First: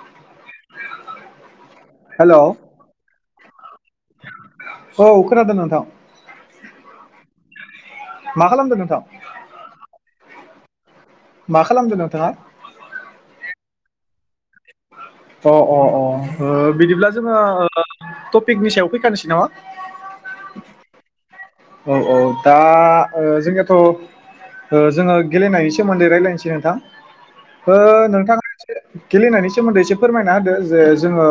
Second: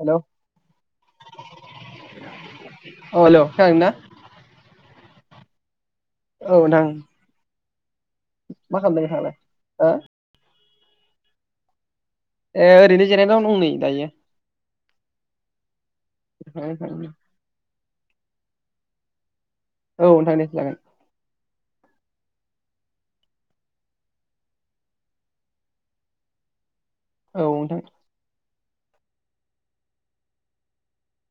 Hello. Hello औ अ hello. खोनादों ना? औ खोनादों नोंथां औ नोंथां मा खालामदों नोंथां? मा खालामदो नों ए ओरैनो जिरायना दं नै । दायो [unintelligible] अ अ ओ बिदिब्ला औ जोङो ओ टपिकनि सायाव फैखानोसै नामा? औ नोंथां दे जागोन । औ औ दा ओ जोंनियाथ' ओ जोङो गेलेनायनि सोमोन्दै रायज्लायनोसै नोंथां औ । नोंथां ओ नोंथाङा गेलेनायनि सोमोन्दै एसे फोरमायना होदो जे जोङो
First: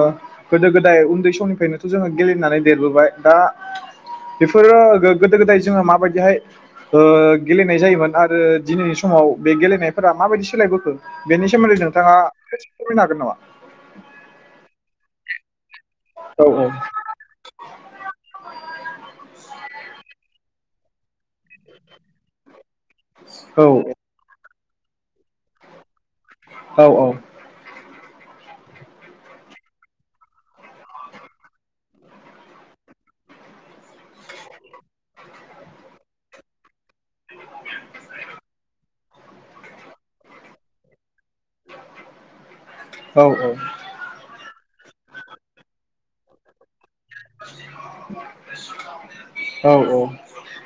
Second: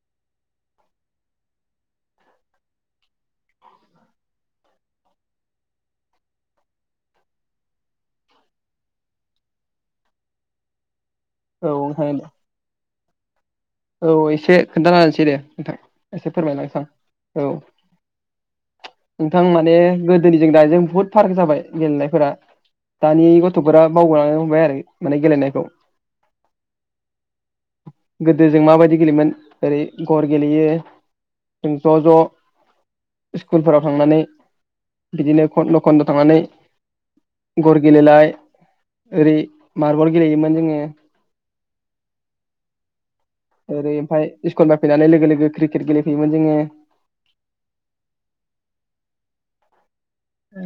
गोदो गोदाय उन्दै समनिफ्रायनोथ' जोङो गेलेनानै देरबोबाय दा बेफोरो गोग गोदो गोदाय जोङो माबायदिहाय ओ गेलेनाय जायोमोन आरो दिनैनि समाव बे गेलेनायफोरा माबायदि सोलायबोखो? बेनि औ सोमोन्दै नोंथां नोंथाङा दे फोरमायनो हागोन नामा? औ एसे खोन्थानाहोनोसै दे नोंथां । एसे औ फोरमायलांनोसै आं औ नोंथां माने गोदोनिजों दानिजों फाराक जाबाय गेलेनायफोरा दानि गथ'फोरा औ बावगारलांनो हमबाय आरो । माने गेलेनायाखौ औ औ गोद दो जों माबायदि गेलेयोमोन ओरै गर गेलेयो जों ज' ज' स्कुलफोराव थांनानै बिदिनो खन्द' खन्द' थांनानै गर गेलेलाय ओरै मारबल गेलेयोमोन जोङो । औ ओरै ओमफ्राय स्कुल निफाय फैनानै लोगो लोगो क्रिकेट गेलेफयोमोन जोङो । औ औ।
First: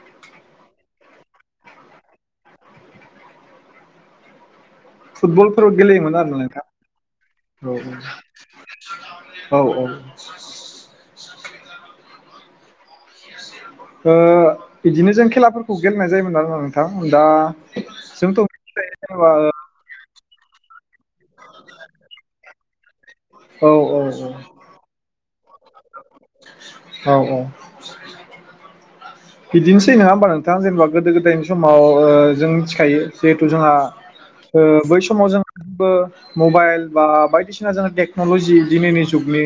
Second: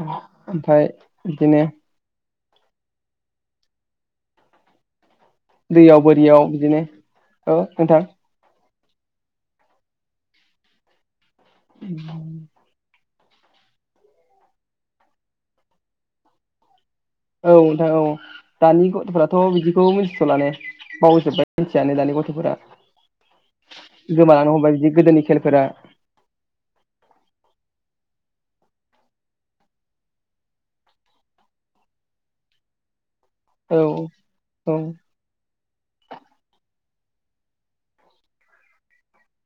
ओ ओमफ्राय बिदिनो फुटबलफोर दैयाव गेलेयोमोन आरो बोरियाव नोंथां? बिदिनो औ औ औ औ उम ओ बिदिनो जों खेलाफोरखौ गेलेनाय जायोमोन आरो [unintelligible] औ नोंथां औ दानि जेनेबा गथ'फोराथ' औ बिदिखौ मिथि लानो बावजोबबाय मोनथियानो दानि गथ'फोरा औ औ । गोमालांनो हमबाय बिदि गोदोनि खेलफोरा औ औ। [inaudible] बिदिनोसै नङा होमबा नोंथां? जेनेबा गोदो गोदायनि समाव जों मिथिखायो। जिहेथु जोंहा औ ओ औ बै समाव जों बो मबाइल बा बायदिसिना जों टेक्नलजि दिनैनि जुगनि।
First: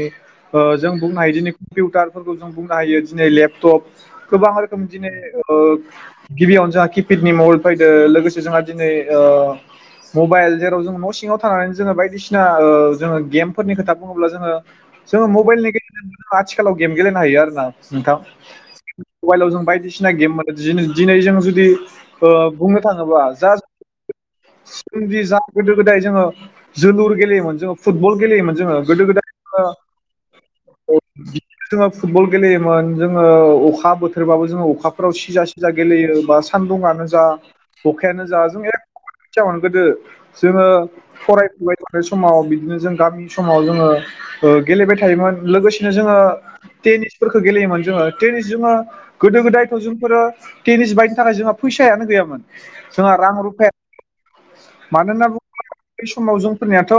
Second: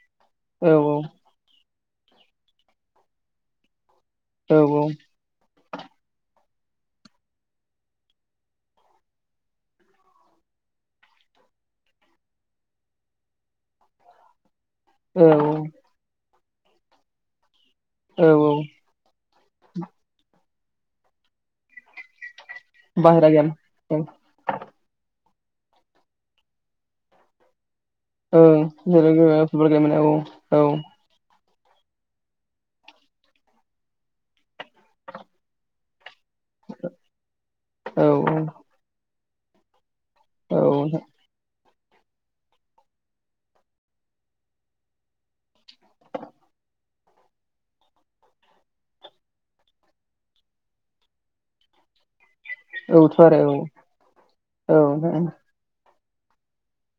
ओ औ जों बुंनो हायोदिनि कम्पिउटारफोरखौ जों बुंनो हायो दिनै लेपटप औ बाहर खोमजिनो गिबियावनो जोंहा किपेडनि मबाइल फैदों लोगोसे जोंहा दिनै मबाइल जेराव जों न' सिङाव थानानै जोङो बायदिसिना जोङो गेमफोरनि खोथा बुङोब्ला जोङो जोङो औ औ मबाइलनि गेजेरजों आथिखालाव गेम गेलेनो हयो आरो ना। नोंथां औ औ मबाइलाव जों गेम मोनदों दिनै दिनै जों जुदि ओ बुंनो थाङोबा बाहेरा गेम जा गोदो गोदाय जोङो जोलुर गेलेयोमोन जोङो। फुटबल औ गेलेयोमोन जोङो गोदो गोदाय फुटबल गेले औ औ। जोङो फुटबल गेलेयोमोन जोङो अखा बोथोरबाबो जोङो अखाफोराव सिजा सिजा गेलेयो बा सान्दुङानो जा औ अखायानो जा जों एख गोदो औ जोङो फरायफु नाय समाव बिदिनो जों गामि समाव जोङो गेलेबाय थायोमोन, लोगोसेनो जोङो टेनिसफोरखौ गेलेयोमोन जोङो टेनिस जोङो गोदो गोदायथ' जोंफोरो टेनिस बायनो थाखाय जोंहा फैसायानो गैयामोन। जोंहा औथ' रां आरो रुफाया औ बै समाव जोंफोरनियाथ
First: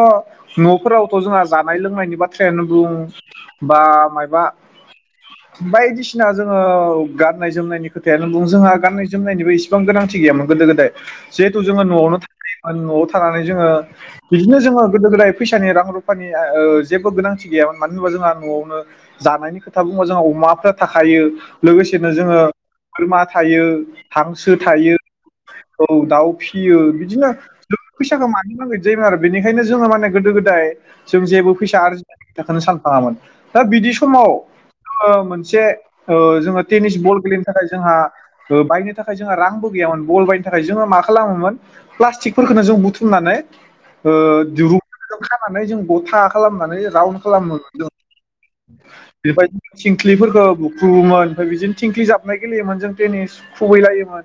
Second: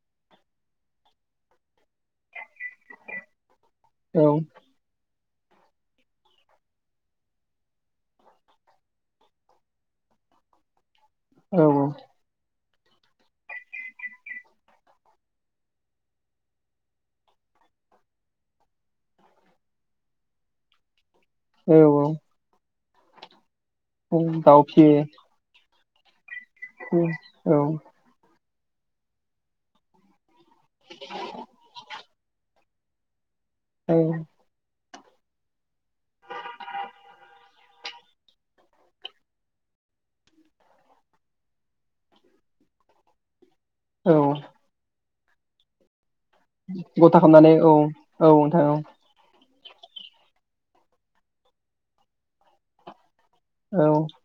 नफोरावथ जोंहा जानाय लोंनायनि बाथ्रायानो बुं बा मायबा बायदिसिना जोंङो गाननाय जोमनायनि खोथायानो बुं जोंहा गाननाय जोमनायनिबो इसिबां गोनांथि गैयामोन गोदो गोदाय जिहेथु औ जोङो नआवनो था नआव थानानै जोंङो बिदिनो जोंङो गोदो गोदाय फैसानि रां रुफानि जेबो गोनांथि गैयामोन मानो होनबा जोंहा न'आवनो जानायनि खोथा बुंबा जोंहा अमाफ्रा थाख हायो औ औ लोगोसेनो जोंङो बोरमा थायो औ हांसो दाउ थायो फियो औ दाउ फियो बिदिनो औ दों फैसाखौ मा [unintelligible] जायोमोन आरो बेखायनो जोङो माने गोदो गोद नै जों जेबो फैसा आरजि थाखायनो सान थांआमोन दा बिदि औ समाव जोंङो मोनसे ओ जोंङो टेनिस बल गेलेनो थाखाय जोंहा ओ बायनो थाखाय जोंहा रांबो गैयामोन बल बायनो थाखाय जोंङो मा खालामोमोन प्लास्टिकफोरखोनो जों बुथुमनानै ओ औ दुरुं खानानै जों गथा खालामनानै राउन्द गथा खालामो खालामनानै मोन औ जों औ नोंथां बेबायदि थिंख्लिफोरखो बुख्रुबो मोन बिदिनो थिंख्लि जाबनाय गेलेयोमोन जों फिनिस औ औ खुबैलायोमोन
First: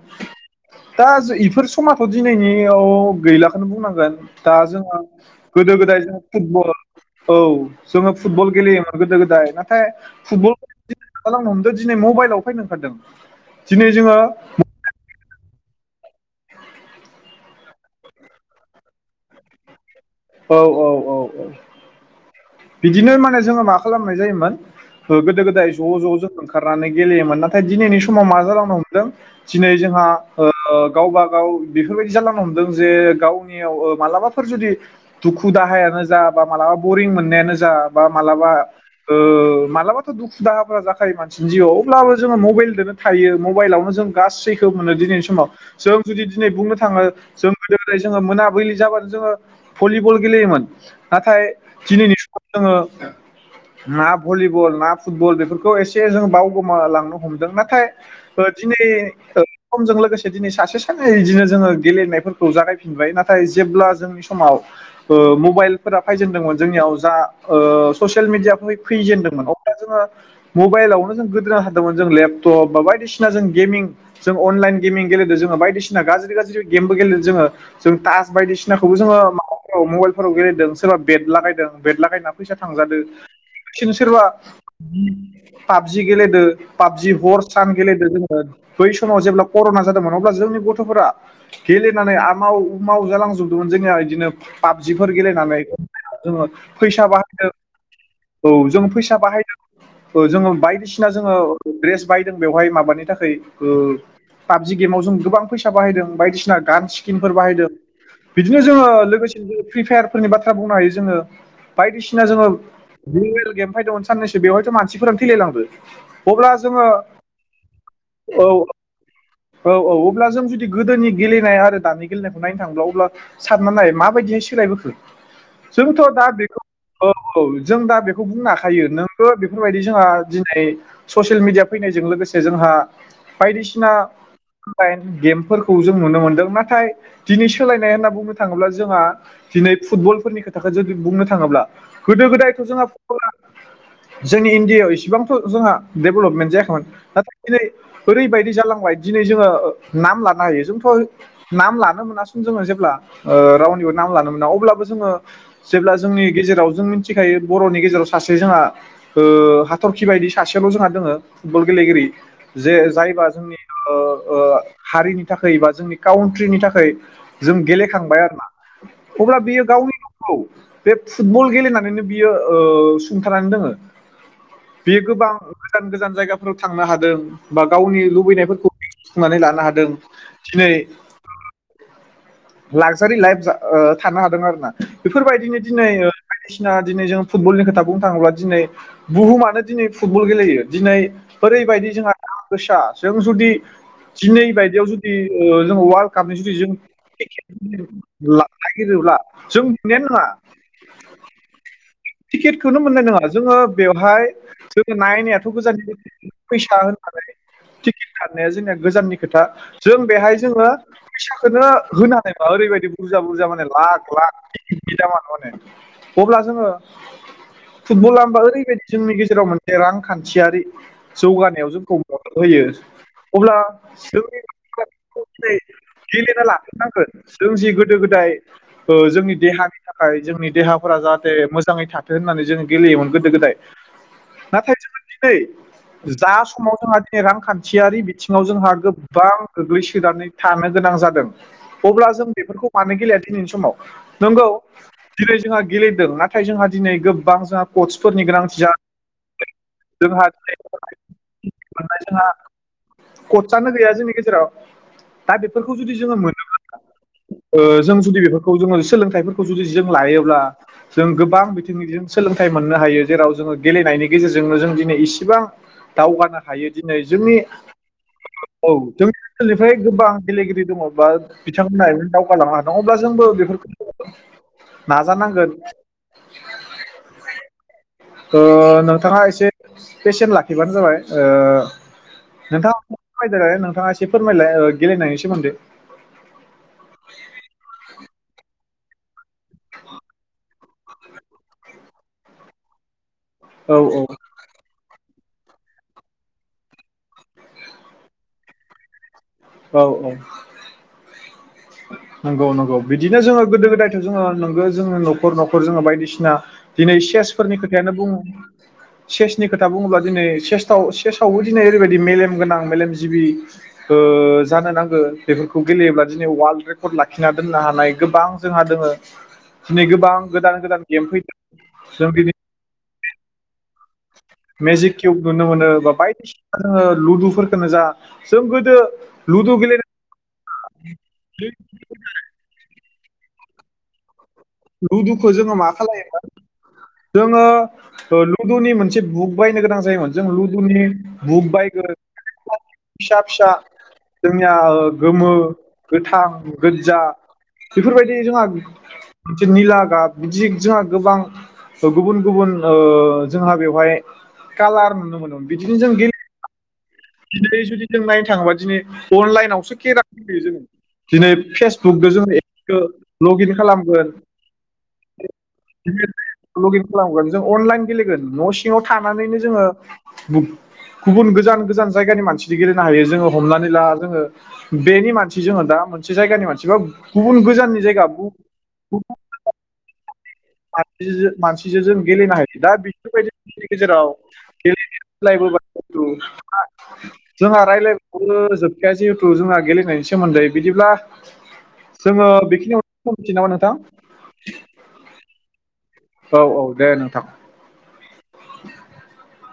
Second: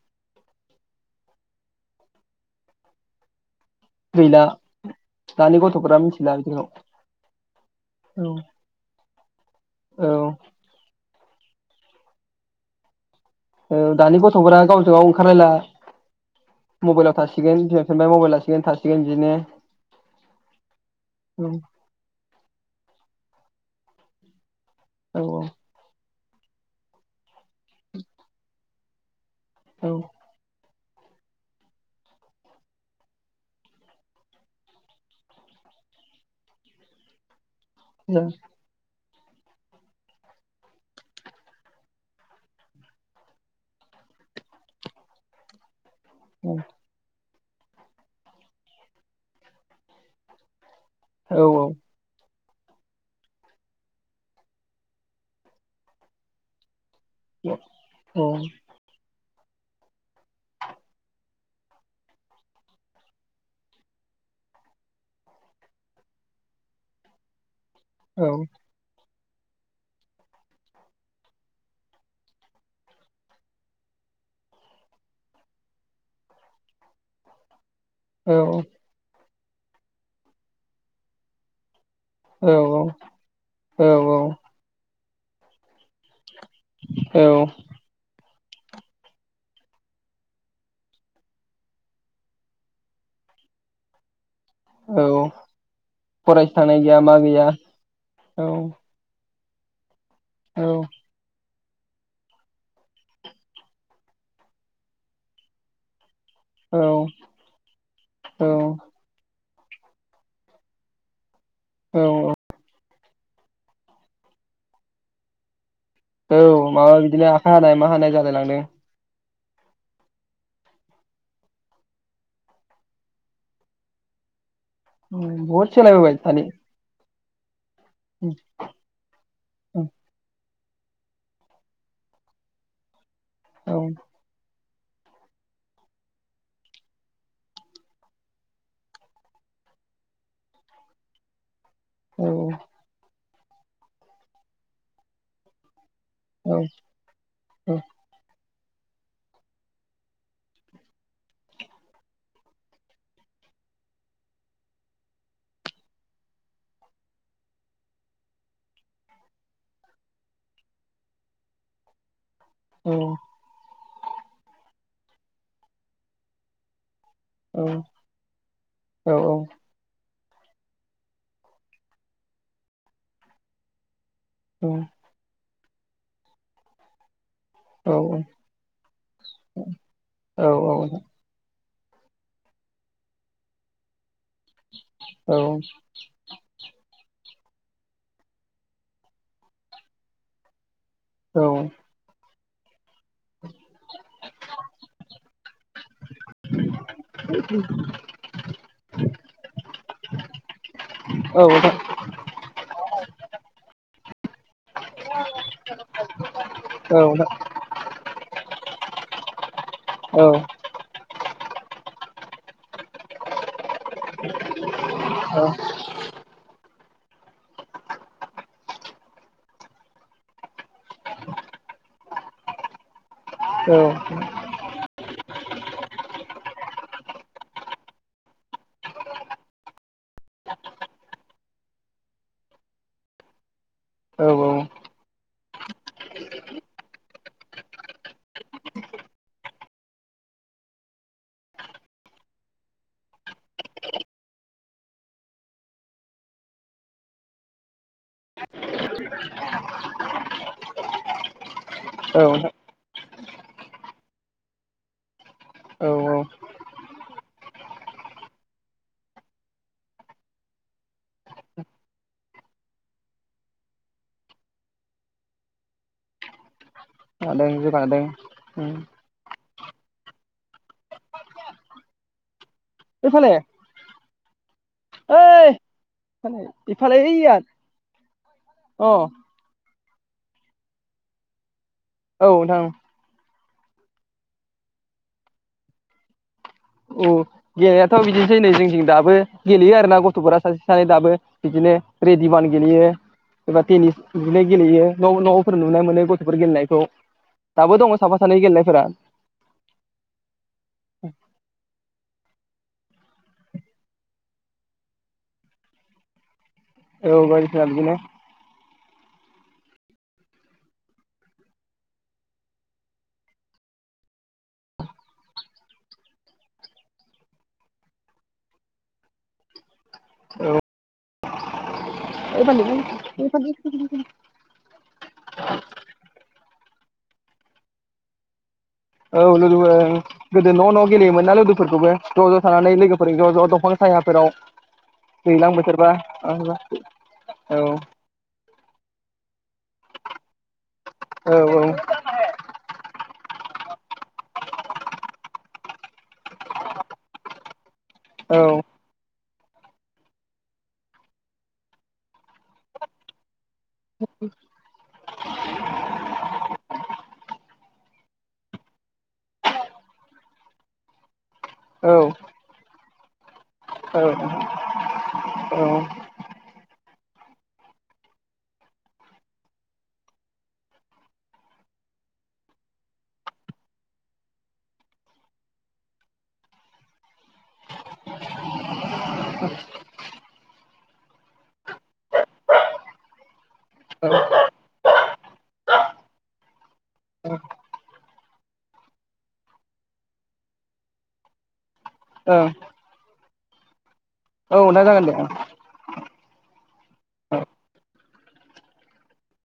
दा इफोर समाथ दि जोंनियाव गैला खोनो बुंनांगोन गैला दा जोंङो दानि गोदो गथ'फोरा गोदाय जों मिथिला बिदिखौ फुटबल औ जोंङो औ फुटबल गेलेयोमोन गोदो गोदाय ना थाइ औ फुटबल खालामनो हमदो दिनै मबाइलाव फैनो ओंखारदों । ओ दानि गथफोरा गावजो गाव ओंखारलायला मबाइलाव थासिगोन बिमा बिफानिफ्राय मबाइल लासिगोन थासिगोन बिदिनो औ औ औ औ बिदिनो माने जोंङो मा खालामनाय जायोमोन होंगो औ दोंगो जायो ज ज ओंखारनानै गेलेयोन ना दिनैनि समाव मा जालांनो हम हेलौ दिनै औ जोंहा ओ गावबा गाव बेफोरबायदि जालांनो हमदों जे गावनियाव ओ मालाबाफोर जुदि दुखु दाहायानो जा बा मालाबा बरिं मोननायानो जा बा औ मालाबा ओ मालाबाथ' दुखु दाहाफोरा जाखायो मानसिनि जिउआव, अब्लाबो जोङो मबेल दोनो थायो मबाइलावनो जों गासैखो मोनो दिनैनि समाव जों जुदि दिनै बुंनो थाङो जों गोदो गोदाय जोङो मोनाबिलि जाबानो जोङो भलिबल गेलेयोमोन औ नाथाय दिनैनि स जोङो ना भलिबल ना फुटबल बेफोरखौ एसे जों बावगोमालांदो। हमदों नाथाय औ दिनै समजों लोगोसे दिनै सासे सानै इदिनो जोङो गेलेनायफोरखौ जागायफिनबाय नाथाय जेब्ला जोंनि समाव ओ मबाइलफोरा फायजेनदोंमोन जोंनियाव जा ओ ससियेल औ मिडिया फै-फैजेनदों अब्ला जोङो मबाइलावनो जों गोदोनो हादोंमोन जों लेपटप बा बायदिसिना जों गेमिं जों अनलाइन गेमिं गेलेदों जोङो बायदिसिना गाज्रि गाज्रि गेमबो गेलेदों जोङो। जों तास बायदिसिनाखौबो जों, माबाफोराव मबाइलफोराव गेलेदों सोरबा बेट लागायदों। बेद लागायना फैसा औ थांजादो बिसिनो औ सोरबा। पाबजि गेलेदो। पाबजि हर औ सान गेलेदो जों। बै समाव जेब्ला कर'ना जादोंमोन अब्ला जोंनि गथ'फोरा गेलेनानै आम माव उमाव जालांजोबदोंमोन। जोंहा बिदिनो। पाबजिफोर औ गेलेनानै जोङो फरायनो थांनाय गैया फैसा मा गैया बाहायदों औ जोंङो फैसा बाहायदों। जोङो औ बायदिसिना जोङो ड्रेस बाहायदों बेवहाय माबानि थाखाय पाबजि गेमाव जों गोबां फैसा बाहायदों। बायदिसिना औ गान स्किमफोर बाहायदों। औ बिदिनो जोङो लोगोसे फ्रि फायार फोरनि बाथ्रा बुंनो हायो जोङो। बायदिसिना औ जोङो। रियेल गेम फाय दं सानसो बेवहायथ' मानसिफोरानो थैलायलांबो। औ माबा बिदिनो आखाइ हानाय मा हानाय जालाय औ लांदों। औ औ अब्ला जों जुदि गोदोनि गेलेनाय आरो दानि गेलेनायखौ नायनो थांब्ला अब्ला साननानै नाय माबायदि सोलायबोखो बहुद सोलाय जोंथ' दा बेखौ औ औ जों दा बेखौ बुंनो हाखायो नोंगो बेफोरबायदि जोंहा दिनै ससियेल मिडिया फैनायजों लोगोसे जोंहा औ बायदिसिना अनलाइन गेमफोरखौ जों नुनो मोनदों नाथाय दिनै सोलायनाय होननाय बुंनो थाङोब्ला जोंहा दिनै फुटबलफोरनि खोथाखौ जुदि बुंनो थाङोब्ला औ गोदो गोदायथ' जोंहा जोंनि इण्डिया आव इसेबांथ' जोंहा डेभेलपमेन्ट औ जायामोन नाथाय दिनै ओरैबायदि जालांबाय दिनै जोङो नाम लानो हायो जोंथ नाम लानो मोना सन जोङो जेब्ला ओ रावनिबो नाम लानो मोना अब्लाबो जोङो जेब्ला जोंनि गेजेराव जों मिथिखायो बर'नि गेजेराव सासे जोंहा ओ हाथरखि बायदि सासेल जोंहा दोङो फुटबल गेलेगिरि जे औ जायबा जोंनि ओ ओ हारिनि थाखाय बा जोंनि काउन्ट्रिनि थाखाय जों औ गेले थांबाय आरोमा औ अब्ला बियो गावनि औ बे फुटबल गेलेनानैनो बियो ओ सुंथानानै दोङो बे गोबां गोजान गोजान जायगाफोराव थांनो हादों बा गावनि लुबैनायफोरखौ बि सुफुंनानै लानो हादों औ दिनै लाक्जारि लाइफ जा ओ थानो हादों आरोना औ बेफोरबायदिनो दिनै ओ बायदिसिना दिनै जों फुटबलनि खोथा बुंनो थाङोब्ला दिनै बुहुमानो दिनै फुटबल गेलेयो। दिनै औ ओरैबायदि जोंहा फैसा जों जुदि दिनै बायदियाव जुदि ओ जों अवाल्ड कापनि जुदि जों ला नागिरोब्ला जों मोननायानो नङा टिकेटखौनो मोननाय नङा जोङो बे बेवहाय जो नायनायाथ गोजाननि फैसा नोंथां औ नोंथां होननानै टिकेट खारनाया जोंनिया गोजाननि खोथा जों औ बेहाय जोङो फैसा ओरैनो होनो हानाय ओरैबायदि बुरजा बुरजा माने लाख लाख टिकिटनि दामानो माने अब्ला जोङो फुटबला होमबा ओरैबायदि जोंनि गेजेराव मोनसे रांखान्थियारि जौगानायाव जोंखौ मदद होयो अब्ला जोंनि नै गेलेनो लाफिनांगोन जों जि गोदो गोदाय ओ जोंनि देहानि थाखाय जोंनि देहाफोरा जाहाथे मोजाङै थाथों होननानै जोंङो गेलेयोमोन गोदो गोदाय औ नाथाय जोङो दिनै जा समाव जोंहा दिनै रांखान्थियारि बिथिङाव जोंहा गोबां गोग्लैसोनानै थानो गोनां जादों अब्ला जों बेफोरखौ मानो गेलेया दिनैनि समाव नोंगौ दिनै जोंहा गेलेदों नाथाय जोंहा दिनै गोबां जा क'तसफोरनि गोनांथि जा [inaudible] औ क'च आनो गैया जोंनि गेजेराव दा बेफोरखौ जुदि जोङो औ मोनोब्ला ओ जों जुदि बेफोरखौ जोङो सोलोंथाइफोरखौ जुदि जों लायोब्ला जों गोबां बिथिंनि सोलोंथाइ मोननो हायो जेराव जोङो गेलेनायनि गेजेरजोंनो जों दिनै इसिबां दावगानो हायो दिनै जोंनि हादों जौगादों औ जोंनि ओनसोलनिफ्राय गोबां गेलेगिरि दङ बा बिथांमोना ओरैनो दावगालाङा नङाब्ला जोंबो ओइफाले बेफोरखौ नाजानांगोन। ओइ [unintelligible] ओ अ नोंथाङा एसे पेसेन्ट लाखिबानो जाबाय ओ औ नोंथां नोंथाङा [unintelligible] नोंथाङा एसे फोरमायलाय गेलेनायनि सोमोन्दै। औ गेलेनायाथ बिदिनोसै नै जों दाबो गेलेयो आरो ना गथफोरा सासे सानै दाबो बिदिनो रेडिबान गेलेयो। सोरबा औ टेनिस औ बुनाय गेलेयो। न' न'फोर नुनो मोनो गथ'फोर गेलेनायखौ दाबो दङ साफा सानै गेलेनायफोरा। औ औ नंगौ नंगौ बिदिनो जोङो गोदो गोदायथ' जोङो नंगौ जोङो नखर नखर जोङो बायदिसिना दिनै औ सेसफोरनि बायदिसिना खोथायानो बिदिनो बुं। सेसनि खोथा बुङोब्ला दिनै सेसटाव सेसावबो दिनै ओरैबायदि मेलेम गोनां मेलेमजिबि ओ जानो नांगो बेफोरखौ गेलेयोब्ला दि दिनै अवाल्ड रेकर्ड लाखिनानै दोननो हानाय गोबां जोंहा दोङो। दिनै गोबां औ गोदान गोदान गेम फैदों जों दिनि [unintelligible] मेजिक किउब नुनो मोनो बा बायदिसिना रोखोम ङो लुदुफोरखौनो जा जों गोद औ लुदुबो गोदो न-न गेलेयोमोन ना लुदुफोरखौबो ज ज थानानै लोगोफोर फोरजों ज' ज' दंफां सायाफोराव लुदुखौ दैज्लां जोंङो मा बोथोरबा खालायोमोन औ जोंङो औ लुदुनि मोनसे बुक बायनो गोनां जायोमोन जों लुदुनि औ बुक औ औ बायगोन फिसा-फिसा। जोंनिया गोमो गोथां गोज्जा बेफोरबायदि औ जोंहा मोनसे निला गाब बिदि जोंहा गोबां गुबुन-गुबुन ओ जोंहा बेवहाय कालार नुनो मोनोन बिदिनो जों गेले दिनै जुदि जों नायनो थांङोबा दिनै अनलाइनावसो खेला गेलेयो जोंङो। दिनै औ फेसबुकदो जोंङो एपसखौ लगिन खालामगोन। औ लगिन खालामगोन जों अनलाइन गेलेगोन न सिङाव थानानैनो जोंङो गुबुन गोजान गोजान जायगानि मानसि गेलेनो हायो जोंङो हमनानै ला जोंङो बेनि मानसि जोंङो दा मोनसे जायगानि मानसि बा गुबुन गोजाननि जायगा [unintelligible] मानसिजों जों गेलेनो हायो दा बेफोरबायदिनि गेजेराव गेलबो जोंहा रायलायबो जोबखाया जिहेथु जोंहा गेलेनायनि सोमोन्दै बिदिब्ला जोंङो औ बेखिनियाव [inaudible] नोंथां औ नोंथां जागोन दे। औ औ दे नोंथां। [inaudible]